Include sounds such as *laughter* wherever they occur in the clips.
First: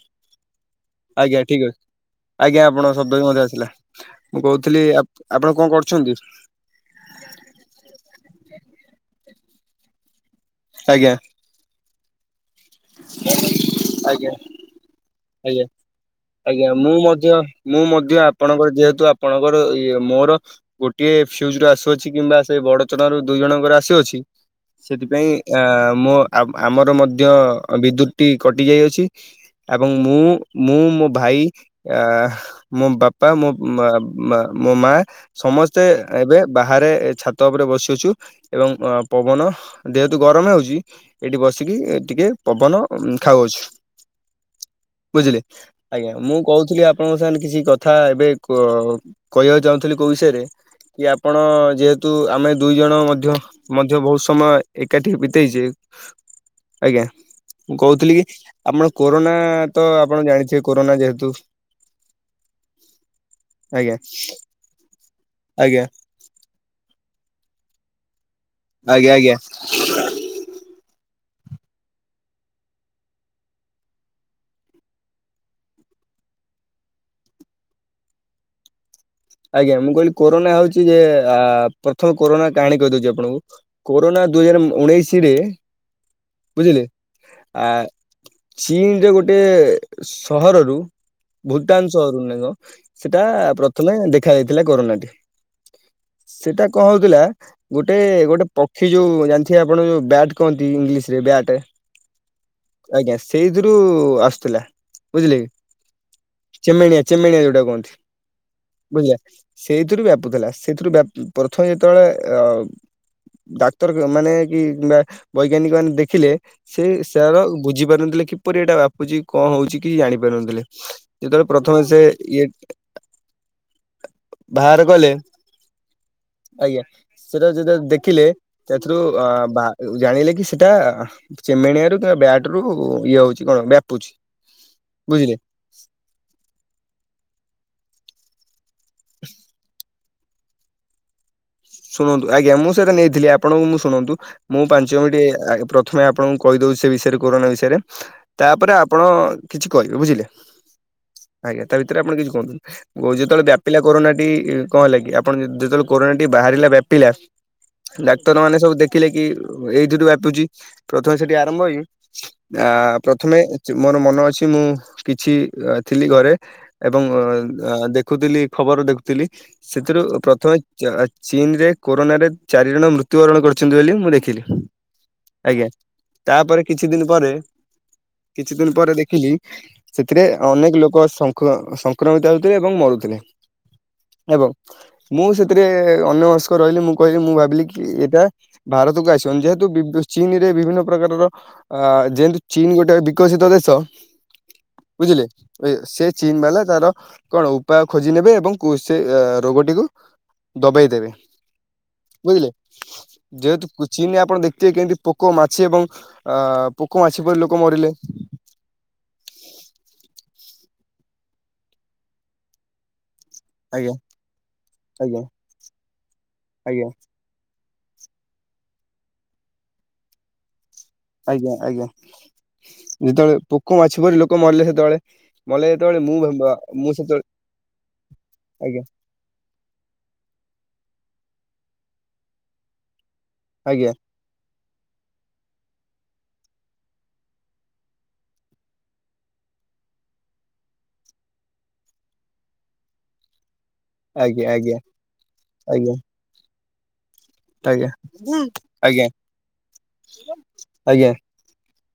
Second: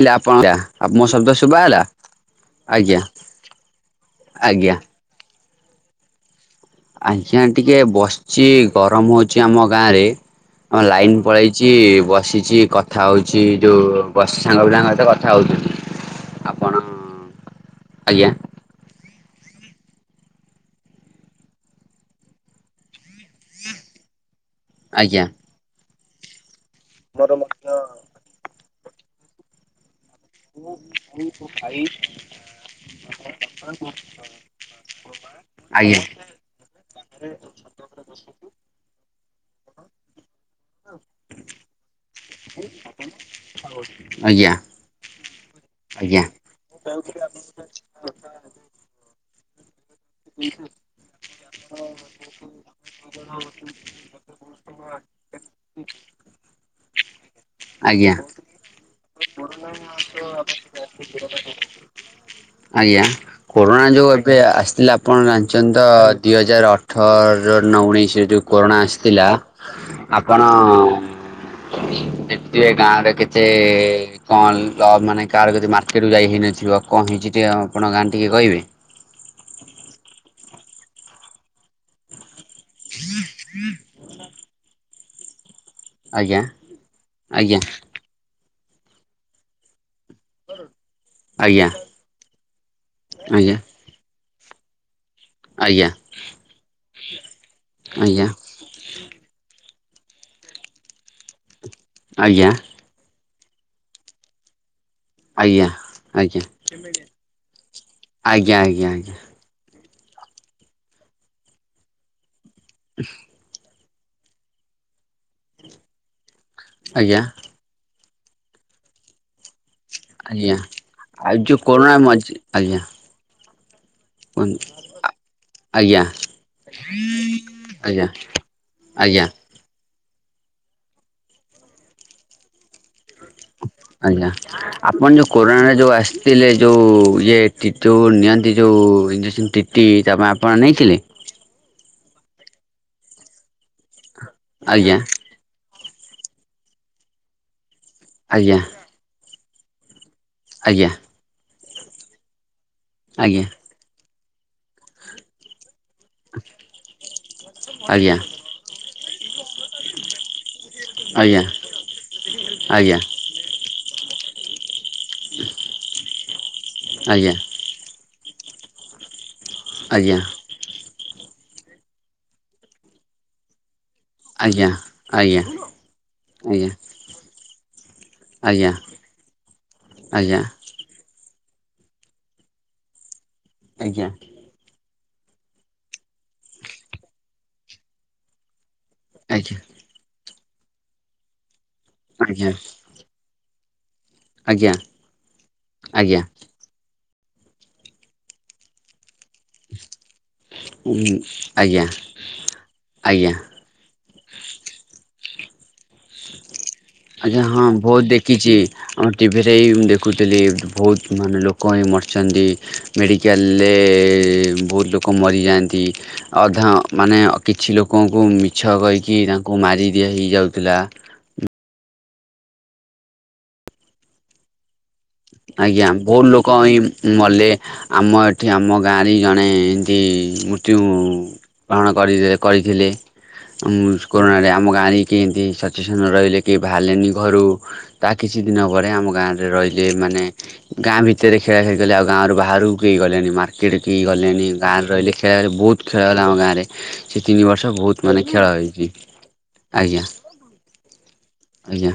ଇଲାପାଣଯା। ଆଜ୍ଞା ଠିକ୍ ଅଛି ଆଜ୍ଞା ଆପଣ ଶବ୍ଦ ରେମଜା ଆସିଲା ମୁଁ ଆଜ୍ଞା। କହୁଥିଲି ଆ ଆପଣ କଣ କରୁଛନ୍ତି? ଆଜ୍ଞା ଟିକେ ବସିଛି ଗରମ ହଉଛି ଆମ ଗାଁ ରେ ଆମ ଆଜ୍ଞା ଲାଇନ୍ ପଳେ ଚି ବସିଛି କଥା ହଉଛି ଯୋଉ ଆଜ୍ଞା ବସିଚି ସାଙ୍ଗ ପିଲାଙ୍କ ସହିତ କଥା ଆଜ୍ଞା ହଉଛନ୍ତି। ଆଜ୍ଞା ମୁଁ ମଧ୍ୟ ମୁଁ ମଧ୍ୟ ଆଜ୍ଞା ଆପଣଙ୍କର ଯେହେତୁ ଆପଣଙ୍କର ଇଏ ମୋର ଗୋଟିଏ ଫିୟୁଜ ରୁ ଆସୁଅଛି କିମ୍ବା ସେ ବଡ। ଚଣାରୁ ଦୁଇଜଣଙ୍କର ଆସୁଅଛି ଆଜ୍ଞା ସେଥିପାଇଁ ଆ ମୁଁ ଆମର ମଧ୍ୟ। ଦ୍ୟୁତ୍ଟି କଟି ଯାଇଅଛି ଏବଂ ମୁଁ ମୁଁ ମୋ ଭାଇ ଅ ମୋବାପା ମୋ ବ ମ ବ ମ ମା ସମସ୍ତେ ଆଜ୍ଞା ଏବେ ବାହାରେ ଛାତଉପରେ ବସିଅଛୁ ଏବଂ ପବନ ଯେହେତୁ ଗରମ୍ ହେଉଛି। ଏଇଠି ବସିକି ଟିକେ ପବନ ଖାଉଅଛୁ। ଆଜ୍ଞା। ବୁଝିଲେ ଆଜ୍ଞା ମୁଁ କହୁଥିଲି ଆପଣଙ୍କ ସାଙ୍ଗରେ କିଛି କ କଥା ଏବେ କେ କଇବାକୁ ଚାହୁଁଥିଲି କୋଉ ବିଷୟରେ। କି ଆପଣ ଯେହେତୁଆମେ ଦୁଇଜଣ ମଧ୍ୟ। ମଧ୍ୟ ବହୁତ୍ ସମୟ ଏକାଠି ବିତେଇଚେ ଆଜ୍ଞା। ମୁଁ ଆଜ୍ଞା କହୁଥିଲି କି ଆମର କୋରୋନା ତ ଆପଣ ଜାଣିଥିବେ କୋରୋନା ଯେହେତୁ ଆଜ୍ଞା କୋରୋନା ଆଜ୍ଞା ଯୋଉଁ ଏବେ ଆସିଥିଲା ଆପଣ ଜାଣିଛନ୍ତି ଆଜ୍ଞା ତ ଦିଇହଜାର ଅ ଅଠର ନ ଉଣେଇଶିରେ ଯେଉଁ କରୋନା ଆଜ୍ଞା ଆସିଥିଲା ଆଜ୍ଞା ଆପଣ ଉଁ ଦେଖିଥିବେ ଗାଁରେ କେତେ କଣ ତ ମାନେ କାହାର କିଛି ମାର୍କେଟ ଯାଇହି ନଥିବ କଣ ହେଇଛି ଯେ ଗାଁ ଟିକେ କହିବେ। ଆଜ୍ଞା ମୁଁ କହିଲି କୋରୋନା ହଉଛି ଯେ ପ୍ରଥମ କୋରୋନା କାହାଣୀ କହିଦଉଛି ଆପଣଙ୍କୁ କୋରୋନା ଦୁଇ ହଜାର ଉଣେଇଶି ରେ ଆଜ୍ଞା ବୁଝିଲେ ଆଜ୍ଞା ଆ ଚୀନରେ ଗୋଟେ ସହରରୁ ଆଜ୍ଞା ଭୁଟାନ ସହରରୁ ଏକ ସେଟା ଆଜ୍ଞା ପ୍ରଥମେ ଦେଖ ଦେଖ ଯାଇଥିଲା କରୋନାଟି ଆଜ୍ଞା ସେଟା କଣ ହଉଥିଲା ଗୋଟେ ଆଜ୍ଞା ଗୋଟେ ପକ୍ଷୀ ଯୋଉ ଜାଣିଥିବେ ଆପଣ ଯୋଉ ବ୍ୟାଟ କହନ୍ତି ଇଂଲିଶ ରେ ବ୍ୟାଟେ ଆଜ୍ଞା। ଆଜ୍ଞା ସେଇଥିରୁ ଆସିଥିଲା। ବୁଝିଲେ ଆଜ୍ଞା ଆଜ୍ଞା କି ଚେମେଣିଆ ଚେମେଣିଆ ଯୋଉଟା କୁହନ୍ତି। ଆଜ୍ଞା ଆଁ ବୁଝିଲେ ସେଇଥିରୁ ବ୍ୟାପୁଥିଲା ସେଇଥିରୁ ବ୍ୟା ପ୍ରଥମେ ଯେତେବେଳେ ଅ ହୁଁ। ଡାକ୍ତର ମାନେ କି କିମ୍ବା ବୈଜ୍ଞାନିକ ମାନେ ଦେଖିଲେ ସେ ସାର ବୁଝିପାରନ୍ତିଲେ କିପରି ଏଇଟା ବୁଝିକି କଣ ହଉଛି କିଛି ଆଜ୍ଞା ଆଜ୍ଞା ଜାଣିପାରୁନଥିଲେ ଆଉ ଯେତେବେଳେ ଯୋଉ ପ୍ରଥମେ କରୋନା ସେ ମଝି ଇଏ ଆଜ୍ଞା କୁହନ୍ତୁ ବାହାର କଲେ। ଆଜ୍ଞା। ଆଜ୍ଞା ସେଟା ଯଦି ଆଜ୍ଞା ଦେଖିଲେ ସେଥିରୁ ଆଜ୍ଞା ଅ ବା ଜାଣିଲେ କି ସେଟା ଚେମେଣିଆ ରୁ କିମ୍ବା ବ୍ୟାଟ୍ ରୁ ଇଏ ହୋଉଚି। ଆଜ୍ଞା ଆପଣ ଯୋଉ କୋରୋନାରେ ଯୋଉ ଆସ୍ ଥିଲେ ଯୋଉ ଇଏ ନିଅନ୍ତି ଯୋଉ ଇଞ୍ଜେକ୍ସନ୍ ଟିଟି ତା ପାଇଁ ଆପଣ ନେଇଥିଲେ? ଶୁଣନ୍ତୁ ଆଜ୍ଞା ମୁଁ ସେଇଟା ନେଇଥିଲି ଆପଣଙ୍କୁ ମୁଁ ଶୁଣନ୍ତୁ ମୁଁ ଆଜ୍ଞା ପାଞ୍ଚମିଟି ଆଁ ପ୍ର ଥମେ ଆପଣଙ୍କୁ କହିଦୋଉ ସେ ବିଷୟରେ କୋରୋନା ବିଷୟରେ ଆଜ୍ଞା ତାପରେ ଆପଣ କିଛି କହିବେ ବୁଝିଲେ। ଆଜ୍ଞା। ଆଜ୍ଞା ତା ଭିତରେ ଆପଣ କିଛି କୁହନ୍ତୁନି ଆଜ୍ଞା ଯେତେବେଳେ ବ୍ଯା ପିଲା କୋରୋନାଟି କଁ ହେଲା କି ଆପଣ ଯେତେବେଳେ କରୋନା ଟି ବାହାରିଲା ବ୍ୟାପିଲା, ଆଜ୍ଞା ଡାକ୍ତର ମାନେ ସବୁ ଦେଖିଲେ କି ଏଇଥୁରୁ ବ୍ୟାପୁଚି। ପ୍ରଥମେ ସେଠି ଆଜ୍ଞା ଆରମ୍ଭ ହେଇ ଆ ଆଜ୍ଞା ପ୍ରଥମେ ମୋର ମନ ଅଛି ମୁଁ କିଛି ଥିଲି ଘରେ ଏବଂ ଆଜ୍ଞା ଦେଖୁଥିଲି ଖବର ଦେଖୁଥିଲି। ସେଥିରୁ ଆଜ୍ଞା ପ୍ରଥମେ ଚୀନ୍ ରେ କୋରୋନାରେ ଚାରି ଜଣ ମୃତ୍ୟୁବରଣ କରିଛନ୍ତି ବୋଲି ମୁଁ ଦେଖିଲି ଆଜ୍ଞା ଆଜ୍ଞା ତାପରେ ଆଜ୍ଞା କିଛି ଦିନି ପରେ କିଛି ଆଜ୍ଞା ଦିନ୍ ପରେ ଦେଖିଲି ସେଥିରେ ଆଜ୍ଞା ଅନେକ ଲୋକ ସଂ ସଂକ୍ରମିତ ହେଉଥିଲେ ଏବଂ ମରୁଥିଲେ। ଆଜ୍ଞା। ଏବଂ ମୁଁ ସେଥିରେ ଅନ୍ୟମନସ୍କ ରହିଲି ମୁଁ କହିଲି ମୁଁ ଭାବିଲି କି ଏଇଟା ଭାରତକୁ ଆସିବନି ଯେହେତୁ ଚୀନ ରେ ବିଭିନ୍ନ ପ୍ରକାରର ଅ ଯେହେତୁ ଆଜ୍ଞା ଚୀନ ଗୋଟେ ବି ବିକଶିତ ଦେଶ ଆଜ୍ଞା ଆଜ୍ଞା ଆଜ୍ଞା ବୁଝିଲେ ସେ ଆଜ୍ଞା ଚୀନ ବାଲା ତାର କଣ ଉପାୟ ଖୋଜି ନେବେ ଏବଂ କୁ ସେ ରୋଗଟିକୁ ଦବେଇ ଉଁ, ଦେବେ ଆଜ୍ଞା ବୁଝିଲେ ଆଜ୍ଞା ଯେହେତୁ ଚୀନ୍ ରେ ଆପଣ ଦେଖିଥିବେ କେମିତି ପୋକ ମାଛି ଏବଂ ଅ ପୋକ ମାଛି ପରି ଲୋକ ମରିଲେ। କିଛି ଆମ ଟିଭିରେ ହି ମୁଁ ଦେଖୁଥିଲି ବୋହୁତ୍ ମାନେ ଲୋକ ମାନେ ମରିଛନ୍ତି। ମେଡ଼ିକାଲ୍ ରେ ଆଜ୍ଞା ବୋହୁତ୍ ଲୋକ ଆଜ୍ଞା ମରିଯାଆନ୍ତି ଅଧା ଆଜ୍ଞା ମାନେ କିଛି ଲୋକଙ୍କୁ ମିଛ କହିକି ତାଙ୍କୁ ମାରିଦିଆ ହେଇଯାଉଥିଲା। ଆଜ୍ଞା ଆଜ୍ଞା ଯେତେବେଳେ ପୋକ ମାଛ ପରି ଲୋକ ମରିଲେ ସେତେବେଳେ ମଲେ ଆଜ୍ଞା ଯେତେବେଳେ ମୁଁ ବହୁତ ଭାବ ଲୋକ ହିଁ ମୁଁ ସେତେବେଳେ ମଲେ ଆମ ଏଠି ଆମ ଆଜ୍ଞା ଗାଁରେ ହିଁ ଜଣେ ସେ ମୃତ୍ୟୁ ପ୍ରାଣ କରି କରିଥିଲେ। ଆଜ୍ଞା କରୋନାରେ ଆମ ଗାଁରେ କେ ଏମିତି ସବୁ ସଚେତନ ରହିଲେ କି ବାହାରିଲେନି ଘରୁ। ତା କିଛି ଦିନ ପରେ ଆମ ଗାଁ ରେ ରହି ଯେ ମାନେ ଗାଁ ଭିତରେ ଖେଳା ଖେଳି କଲେ ଆଉ ଗାଁରୁ ବାହାରକୁ କେହି ଗଲେନି ମା କେହି ଗଲେନି ଆଜ୍ଞା ଆଜ୍ଞା ଗାଁରେ ରହିଲେ ଖେଳ ହେଲେ ବହୁତ ଆଜ୍ଞା ଖେଳ ହେଲା ଆମ ଗାଁରେ। ସେ ତିନି ବର୍ଷ ଆଜ୍ଞା ବୋହୁତ୍ ମାନେ ଖେଳ ହୋଇଛି ଆଜ୍ଞା ଆଜ୍ଞା। ଆଜ୍ଞା। ଆଜ୍ଞା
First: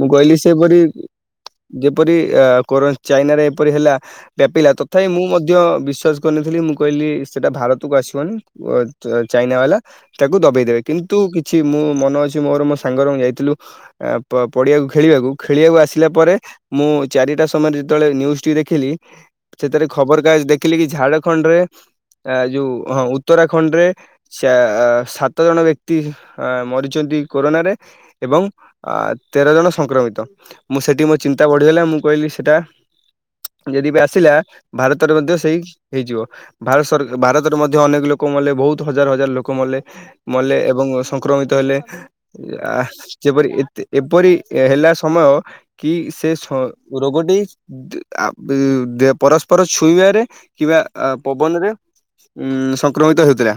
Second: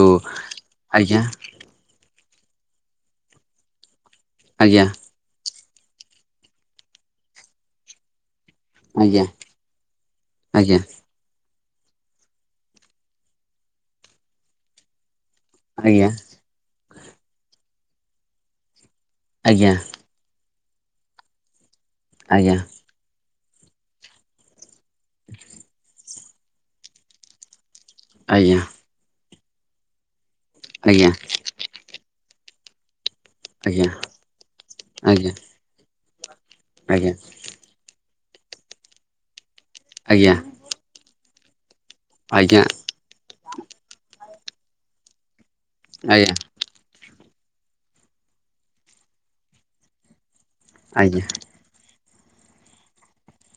ମୁଁ କହିଲି ସେପରି ଆଜ୍ଞା ଯେପରି ଆ କୋ ଚାଇନାରେ ଏପରି ହେଲା ବ୍ୟାପିଲା ଆଜ୍ଞା ତଥାପି ମୁଁ ମଧ୍ୟ ବିଶ୍ୱାସ କରିନଥିଲି ମୁଁ କହିଲି ସେଟା ଭାରତକୁ ଆସିବନି ଚା ଆଜ୍ଞା ଚାଇନା ବାଲା ତାକୁ ଦବେଇ ଆଜ୍ଞା ଦେବେ କିନ୍ତୁ ତୁ କିଛି ମୁଁ ମନ ଅଛି ମୋର ମୋ ସାଙ୍ଗର ଯାଇଥିଲୁ ପ ପଡିଆକୁ ଖେଳିବାକୁ ଖେଳିବାକୁ ଆସିଲା ଆଜ୍ଞା ପରେ ମୁଁ ଚାରିଟା ସମୟରେ ଯେତେବେଳେ ନ୍ୟୁଜ ଟି ଦେଖିଲି ଆଜ୍ଞା ଆଜ୍ଞା ସେଥିରେ ଖବର କାଜ ଦେଖିଲି କି ଝାଡଖଣ୍ଡ ରେ ଆ ଆଜ୍ଞା ଯୋଉ ହଁ ଉତ୍ତରାଖଣ୍ଡରେ ସାଆ ସାତ ଜଣ ବ୍ୟକ୍ତି ଆ ମରିଛନ୍ତି କୋରୋନାରେ ଏବଂ ଆଜ୍ଞା। ଆ ତେର ଜଣ ସଂକ୍ରମିତ ମୁଁ ସେଠି ଆଜ୍ଞା ମୋ ଚି ନ୍ତା ବଢିଗଲା ମୁଁ କହିଲି ସେଇଟା ଆଜ୍ଞା ଯଦି ବି ଆସିଲା ଭାରତରେ ମଧ୍ୟ ସେଇ ହେଇଯିବ ଭାରତ ସର ଆଜ୍ଞା ଭାରତରେ ମଧ୍ୟ ଅନେକ ଲୋକ ମଲେ ବହୁତ ହଜାର ହଜାର ଲୋକ ମଲେ ଆଜ୍ଞା ମଲେ ଏବଂ ସଂକ୍ରମିତ ଆଜ୍ଞା ଆ ଯେପରି ଏପରି ହେଲା ସମୟ କି ସେ ଆଜ୍ଞା ସ ରୋଗଟି *unintelligible* ପରସ୍ପର ଛୁଇଁବାରେ କିମ୍ବା ଆ ଆଜ୍ଞା ପବନରେ ଉ ସଂକ୍ରମିତ ହେଉଥିଲା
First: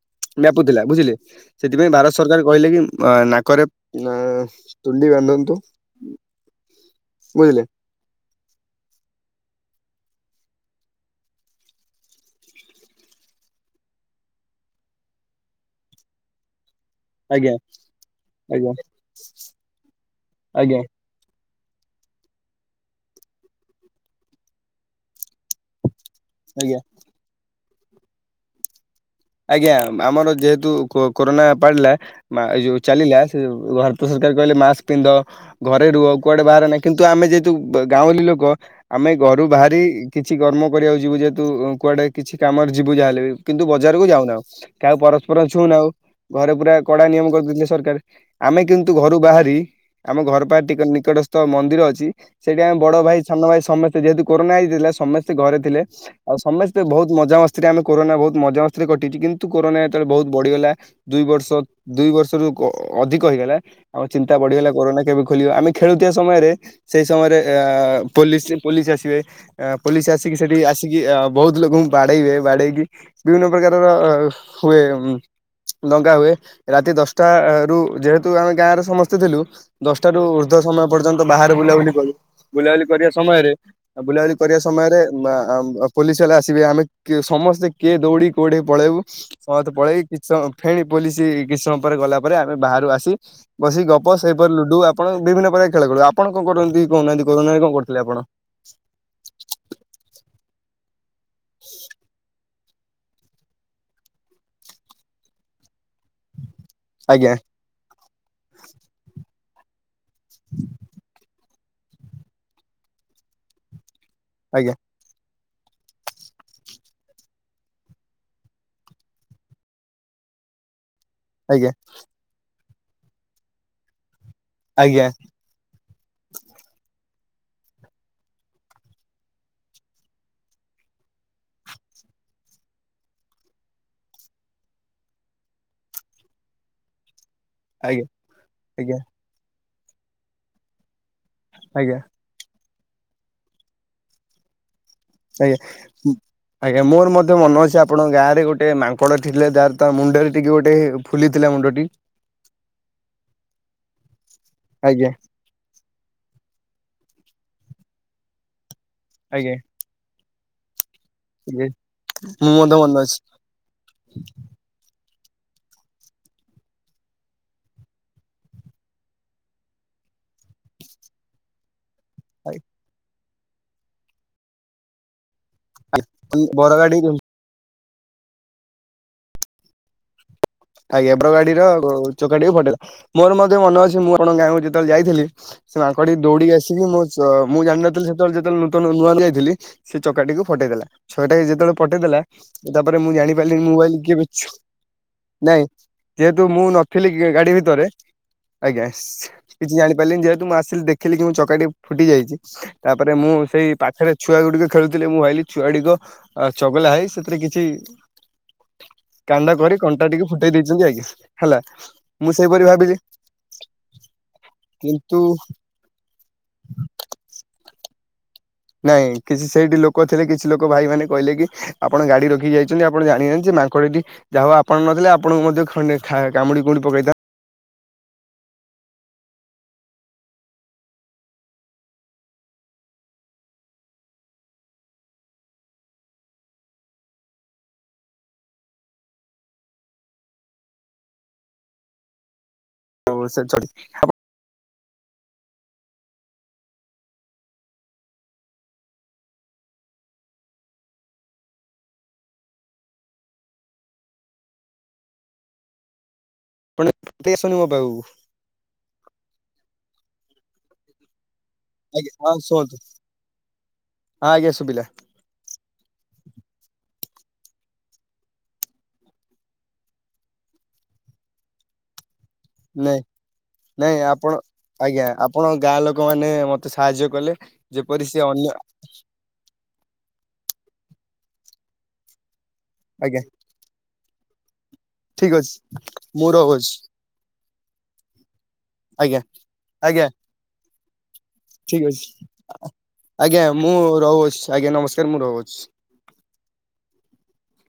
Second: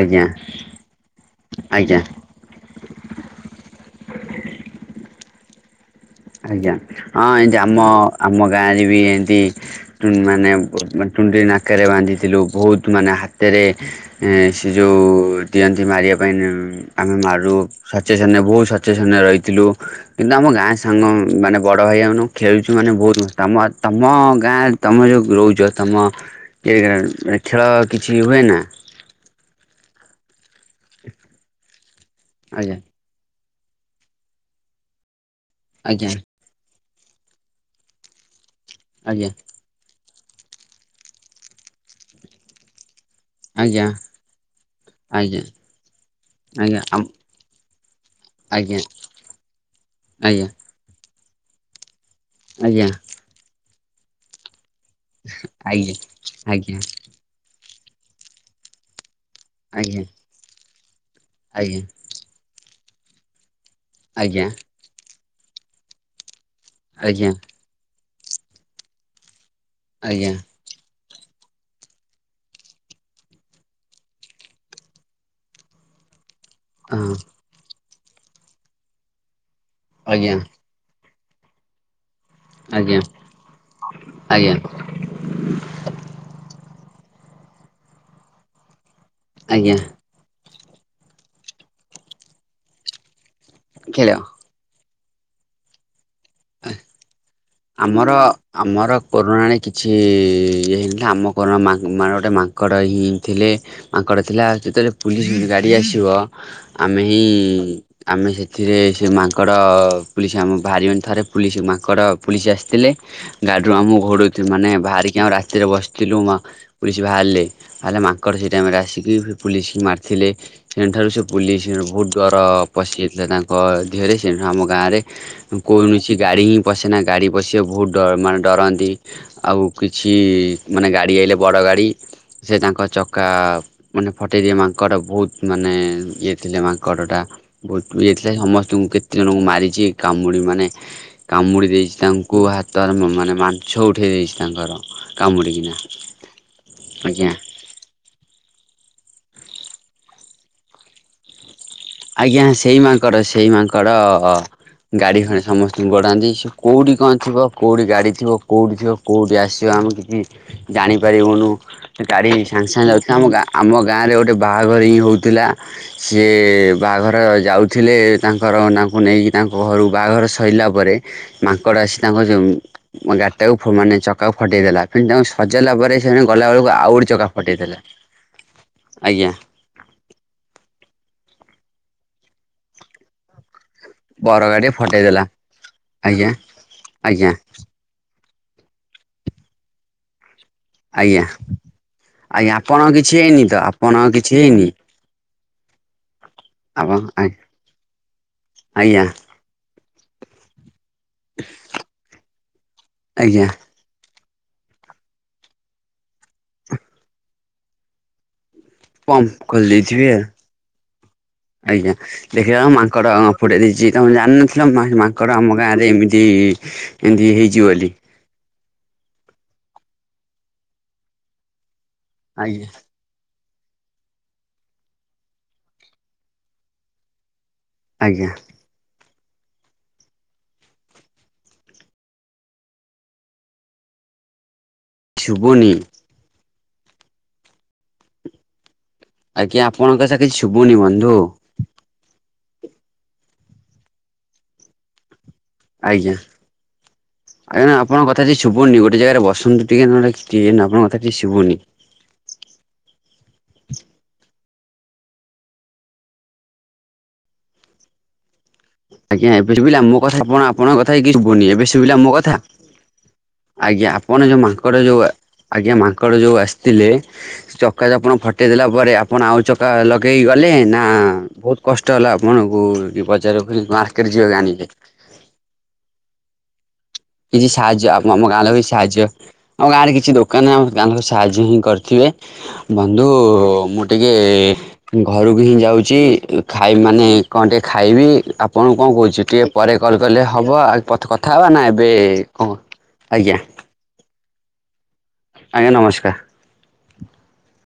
ଆଜ୍ଞା ଥିଲା ବୁଝିଲେ ସେଥିପାଇଁ ଆଜ୍ଞା ଆଜ୍ଞା ଭାରତ ସରକାର କହିଲେ କି ଆ ନାକରେ ଆ ତୁଣ୍ଡି ବାନ୍ଧନ୍ତୁ ଆଜ୍ଞା ହଁ ଏମତି ବୁଝିଲେ ଆମ ଆମ ଗାଁରେ ବି ଏମିତି ମାନେ ତୁଣ୍ଡି ନାକରେ ବାନ୍ଧିଥିଲୁ ବହୁତ ମାନେ ହାତରେ ଏ ସେ ଯେଉଁ ଦିଅନ୍ତି ମାରିବା ପାଇଁ ଉ ଆମେ ମାରୁ ଆଜ୍ଞା ସଚେସନ ବହୁତ ଆଜ୍ଞା ସଚେସନ ରହିଥିଲୁ କିନ୍ତୁ ଆମ ଗାଁ ଆଜ୍ଞା ମାନେ ବଡ଼ ଭାଇ ଆାଉନୁ ଖେଳୁଛୁ ମାନେ ବହୁତ ମ ତମ ତମ ଗାଁରେ ତମ ଯେଉ ରହୁଛ ତମ ଆଜ୍ଞା। ଏ ଖେଳ କିଛି ହୁଏନା ଆଜ୍ଞା ଆମର ଯେହେତୁ କୋ କୋରୋନା ପାଡିଲା ଏ ଆଜ୍ଞା ଯୋଉ ଚାଲିଲା ଭାରତ ସରକାର କହିଲେ ମାସ୍କ ପିନ୍ଧ ଘରେ ରୁହ ଆଜ୍ଞା କୁଆଡେ ବାହର ନାହିଁ କିନ୍ତୁ ଆମେ ଯେହେତୁ ଗାଁ ଗାଉଲି ଲୋକ ଆମେ ଆଜ୍ଞା ଘରୁ ବାହାରି କିଛି କର୍ମ କରିବାକୁ ଯିବୁ ଯେହେତୁ କୁଆଡେ କିଛି କାମରେ ଯିବୁ ଯାହା ହେଲେ ବି କିନ୍ତୁ ବ ଆଜ୍ଞା ଜାର କୁ ଯାଉନା କାହାକୁ ଆଜ୍ଞା ପରସ୍ପର ଛୁଉଁନାଉ ଘରେ ପୁରା ଆଜ୍ଞା ଆମ କଡା ନିୟମ କରିଦଉଥିଲେ ସରକାର ଆମେ ଆଜ୍ଞା କିନ୍ତୁ ଘରୁ ବାହାରି ଆମ ଘର ଆଜ୍ଞା ପା ଟିକ ନିକଟସ୍ ତ ମନ୍ଦିର ଅଛି ସେଇଠି ଆମେ ଆଜ୍ଞା ବଡ ଭାଇ ସାନ ଭାଇ ସମସ୍ତେ ଯେହେତୁ କରୋନା ହେଇଥିଲା ସମସ୍ତେ ଘରେ ଥିଲେ ଆଉ ଆଜ୍ଞା। ସମସ୍ତେ ବହୁତ ମଜା ମସ୍ତିରେ ଆମେ କରୋନା ବହୁତ ମଜା ମସ୍ତିରେ କଟିଛି କି ନ୍ତୁ କୋରୋନା ଆଜ୍ଞା ଯେତେବେଳେ ବହୁତ ବଢିଗଲା ଦୁଇ ବର୍ଷ ଆଜ୍ଞା ଦୁଇ ବର୍ଷରୁ ଅଧିକ ହେଇଗଲା ଆମ ଚିନ୍ତା ଆଜ୍ଞା ବଢିଗଲା କୋରୋନା କେବେ ଖୋଲିବ ଆମେ ଖେଳୁଥିବା ସମୟରେ ସେଇ ଆଜ୍ଞା ଆଜ୍ଞା ସମୟରେ ଆ - ପୋଲିସ ପୋଲିସ ଆସିବେ ଆ ପୋଲିସ ଆଜ୍ଞା ଆସିକି ସେଠି ଆସ ବହୁତ ଲୋକଙ୍କୁ ବାଡେଇବେ ବାଡେଇକି ବିଭିନ୍ନ ପ୍ରକାରର ହୁଏ ଲଙ୍ଗା ହୁଏ ରାତି ହଁ ଦଶଟା ରୁ ଯେହେତୁ ତୁ ଆମେ ଗାଁରେ ସମସ୍ତେ ଥିଲୁ ଦଶଟା ରୁ ଆଜ୍ଞା ଉର୍ଦ୍ଧ୍ୱ ସମୟ ପର୍ଯ୍ୟନ୍ତ ବାହାରେ ବୁଲାବୁଲି କରୁ ବୁଲାବୁଲି ଆଜ୍ଞା କରିବା ସମୟରେ ଆ ବୁଲାବୁଲି ଆଜ୍ଞା କରିବା ସମୟରେ ପୋଲିସ ବାଲେ ଆସିବେ ଆମେ କି ସମସ୍ତେ କିଏ ଦୌଡ଼ି କେଉଁଠି ପଳେଇବୁ ସମସ୍ତେ ଆଜ୍ଞା ପଳେଇ କିଛି ସମ ଫେଣି ପୋଲି କିଛି ସମୟ ପରେ ଗଲା ପରେ ଆମେ ବାହାରୁ ଆସି ବସିିକ ଗପ ଖେଳ ସେ ଲୁଡୁ ଆପଣ ବିଭିନ୍ନ ପ୍ରକାର ଖେଳ ଖଳୁ ଆପଣ କଣ କରନ୍ତି କହୁନାହାନ୍ତି କରୋନାରେ କଣ କର ଆମର ଆମର କରୋନାରେ କିଛି ଇଏ ହେଇନଥିଲା ଆମ କରୋନା ମାନେ ଗୋଟେ ତାଙ୍କର ହିଁ ଥିଲେ ମାଙ୍କଡ଼ ଥିଲା ଯେତେବେଳେ ପୁଲିସ ଗାଡ଼ି ଆସିବ ଆମେ ହିଁ ଆଜ୍ଞା ଆମେ ସେଥିରେ ସେ ମାଙ୍କଡ ପୁଲିସ ଆମ ଭାରିମାନେ ଥରେ ପୁଲିସ୍ ମାଙ୍କଡ଼ ପୁୋଲିସ ଆସିଥିଲେ ଗାଡ଼ିରୁ ଆମ ଘୋରୁ ମାନେ ଆଜ୍ଞା ବାହାରିକି ଆମ ରାସ୍ତାରେ ବସିଥିଲୁ ପୁଲିସ୍ ବାହାରିଲେ ମାଙ୍କଡ଼ ସେ ଟାଇମ୍ ରେ ଆସିକି ପୁଲିସ ମାରିଥିଲେ ସେଠାରୁ ସେ ବୁଲି ଆଜ୍ଞା ବହୁତ ଡର ପଶିଯାଇଥିଲେ ତାଙ୍କ ଦିହରେ ସେ ଆମ ଗାଁରେ ଆଜ୍ଞା କୌଣସି ଗାଡ଼ି ହିଁ ପଶେନା ଗାଡ଼ି ପଶିବା ବହୁତ ଡ ମାନେ ଡରନ୍ତି ଆଉ କିଛି ମାନେ ଗାଡି ଆଇଲେ ବଡ ଗାଡି ସେ ତାଙ୍କ ଚକା ମାନେ ଫଟେଇ ଦିଏ ମାଙ୍କଡ଼ ବହୁତ ମାନେ ଇଏ ଥିଲେ ମାଙ୍କଡ଼ ଟା ବହୁତ ବି ଆଜ୍ଞା ଯାଇଥିଲା ସମସ୍ତଙ୍କୁ ଆଜ୍ଞା କେତେ ଜଣଙ୍କୁ ମାରିଚି କାମୁଡି ମାନେ କାମୁଡି ଆଜ୍ଞା। ଦେଇଛି ତାଙ୍କୁ ହାତରେ ମାନେ ମାଛ ଉଠେଇ ଦେଇଛି ତାଙ୍କର କାମୁଡ଼ିକିନା ଆଜ୍ଞା ଆଜ୍ଞା ମୋର ମଧ୍ୟ ମନ ଅଛି ଆପଣ ଗାଁରେ ଗୋଟେ ମାଙ୍କଡ ଥିଲେ ଯାର ତାର ମୁଣ୍ଡରେ ଟିକେ ଗୋଟେ ଫୁଲି ଥିଲା ମୁଣ୍ଡଟି ଆଜ୍ଞା ସେଇ ମାଙ୍କଡ଼ ସେଇ ମାଙ୍କଡ ଆଜ୍ଞା ଗାଡି ଖଣ ସମସ୍ତଙ୍କୁ ଗଢ଼ାନ୍ତି ସେ କଉଠି କଣ ଥିବ କଉଠି ଗାଡ଼ି ଥିବ କଉଠି ଥିବ କଉଠି ଆଜ୍ଞା ଆସିବ ଆମେ କିଛି ଜାଣିପାରିବୁନୁ ଆଜ୍ଞା ଗାଡି ମୁଁ ସାଙ୍ଗେ ମଧ୍ୟ ସାଙ୍ଗେ ମନେ ଅଛି। ଯାଉଥିଲା ଆମ ଆମ ଗାଁ ରେ ଗୋଟେ ବାହା ପାହାଘରେ ହିଁ ହେଉଥିଲା ସିଏ ବାହାଘର ଯାଉଥିଲେ ତାଙ୍କର ତାଙ୍କୁ ନେଇକି ତାଙ୍କ ଘରୁ ବାହାଘର ସରିଲା ପରେ ମାଙ୍କଡ ଆସି ତାଙ୍କ ଯୋଉ ଗାଡିଟାକୁ ମାନେ ଚକାକୁ ଫଟେଇ ଦେଲା ସେ ତାଙ୍କୁ ସଜାଇଲା ପରେ ସେମାନେ ଗଲା ବେଳକୁ ବର ଆଉ ଗାଡି ଗୋଟେ ଚକା ଫଟେଇ ଦେଲା ଆଜ୍ଞା ଆଜ୍ଞ ବର ଗାଡିର ଚକାଟିକୁ ଫଟେଇ ଦେଲା। ମୋର ମଧ୍ୟ ମନେ ଅଛି ମୁଁ ଆପଣଙ୍କ ବର ଗାଁକୁ ଗାଡି ଯେତେବେଳେ ଫଟେଇଦେଲା ଯାଇଥିଲି ସେ ମାଙ୍କଟି ଆଜ୍ଞା ଦୌଡ଼ିକି ଆସିକି ମୋ ଚ ଆଜ୍ଞା ମୁଁ ଜାଣିନଥିଲି ସେତେବେଳେ ଯେତେବେଳେ ନୂତନ ନୂଆ ଯାଇଥିଲି ସେ ଚକାଟିକୁ ଫଟେଇ ଦେଲା ଆଜ୍ଞା ଛହେ ଟା ଯେତେବେଳେ ଫଟେଇଦେଲା ଆଜ୍ଞା ଆପଣ ତାପରେ କିଛି ମୁଁ ଜାଣି ହେଇନି ତ ପାରିଲିନି ଆପଣ ମୋବାଇଲ କିଏ କିଛି ବଛ ହେଇନି ନାଇଁ ଯେହେତୁ ମୁଁ ଆପଣ ନଥିଲି ଗାଡି ଭିତରେ ଆଜ୍ଞା କିଛି ଜାଣିପାରିଲିନି ଯେହେତୁ ମୁଁ ଆସିଲି ଦେଖିଲି କି ମୁଁ ଚକାଟି ଫୁଟି ଯାଇଛି ତାପରେ ମୁଁ ଆଜ୍ଞା ସେଇ ପାଖରେ ଛୁଆ ଗୁଡିକ ଖେଳୁଥିଲେ ମୁଁ ଭାବିଲି ଛୁଆ ଗୁଡିକ ଚଗଲା ହେଇ ସେଥିରେ କିଛି ପମ୍ପ କାଣ୍ଡ ଖୁଲି କରି କଣ୍ଟା ଦେଇଥିବେ। ଟିକେ ଫୁଟେଇ ଦେଇଛନ୍ତି ଆଜ୍ଞା ହେଲା। ଆଜ୍ଞା ମୁଁ ସେଇପରି ଦେଖିଲାବେଳକୁ ଭାବିଲି ମାଙ୍କଡ ଫୁଡେଇ ଦେଇଛି ତମେ ଜାଣିନ ହେ ମା କିନ୍ତୁ ମାଙ୍କଡ଼ ଆମ ଗାଁରେ ଏମିତି ଏମିତି ହେଇଚି ବୋଲି ନାଇଁ କିଛି ସେଇଠି ଲୋକ ଥିଲେ କିଛି ଲୋକ ଭାଇ ମାନେ କହିଲେ କି ଆପଣ ଗାଡି ରଖି ଆଜ୍ଞା ଯାଇଛନ୍ତି ଆପଣ ଜାଣିନାହାନ୍ତି ମାଙ୍କଡ଼ଟି ଯାହା ହଉ ଆପଣ ନଥିଲେ ଆପଣଙ୍କୁ ମଧ୍ୟ ଖଣ୍ଡିଆ କାମୁଡି କୁଡି ପକେଇଥାନ୍ତା। ଆଜ୍ଞା ଶୁବୁନି ଆଜ୍ଞା ଆପଣଙ୍କ କଥା କିଛି ଶୁଭୁନି ବନ୍ଧୁ ହଉ ସେ *unintelligible* ଆଜ୍ଞା ଆଜ୍ଞା ଆପଣ କଥା କିଛି ଶୁବୁନି ଗୋଟେ ଜାଗାରେ ବସନ୍ତୁ ଟିକେ ନ କିଛି ଆଣ କଥା କିଛି ଶୁବୁନି ଆପଣ *unintelligible* ଆଜ୍ଞା ଏବେ ଶୁବିଲା ମୋ କଥା ଆପଣଙ୍କ କଥା କିଛି ଶୁବୁନି ଏବେ ଶୁଭିଲା ମୋ ଆଜ୍ଞା କଥା ହଁ ଶୁଣନ୍ତୁ ଆଜ୍ଞା ଆପଣ ହଁ ଯଉ ଆଜ୍ଞା ମାଙ୍କଡ଼ ଶୁଭିଲା ଯଉ ଆଜ୍ଞା ମାଙ୍କଡ଼ ଯୋଉ ଆସିଥିଲେ ଚକା ଯୋ ଆପଣ ଫଟେଇ ଦେଲା ପରେ ଆପଣ ଆଉ ଚକା ଲଗେଇ ଗଲେ ନା ବହୁତ କଷ୍ଟ ହେଲା ଆପଣଙ୍କୁ ନାଇଁ ବଜାର ନାଇଁ ମାର୍କେଟ ଆପଣ ଯିବାକୁ ଆଣିଲେ ଆଜ୍ଞା ଆପଣଙ୍କ ଗାଁ ଲୋକ ମାନ ମତେ ସାହାଯ୍ୟ କଲେ। କିଜି *unintelligible* ସାହାଯ୍ୟ ଆ ଯେପରି ସେ ଅନ୍ୟ ମଗଣଛି ସାହାଯ୍ୟ ଆମ ଗାଁରେ କିଛି ଦୋକାନ ଆମ ଗାଁ ଲୋକ ସାହାଯ୍ୟ ହିଁ କରିଥିବେ ବନ୍ଧୁ ଆଜ୍ଞା ମୁଁ ଟି କିଏ ଠିକ ଘରକୁ ଅଛି ହିଁ ଯାଉଛି ମୁଁ ରହୁଅଛି ଖାଇବି ମାନେ କଣ ଟିକେ ଖାଇବି ଆପଣ କଣ କହୁଛି ଆଜ୍ଞା ଟିକେ ପରେ କଲ୍ ଆଜ୍ଞା କଲେ ହବ ଆଉ କଥା ହେବା ନହିଁ *unintelligible* ଠିକ ଆଜ୍ଞା ମୁଁ ରହୁ ଅଛି ଆଜ୍ଞା ନମସ୍କାର ମୁଁ ରହୁଛି। ଆଜ୍ଞା ନମସ୍କାର।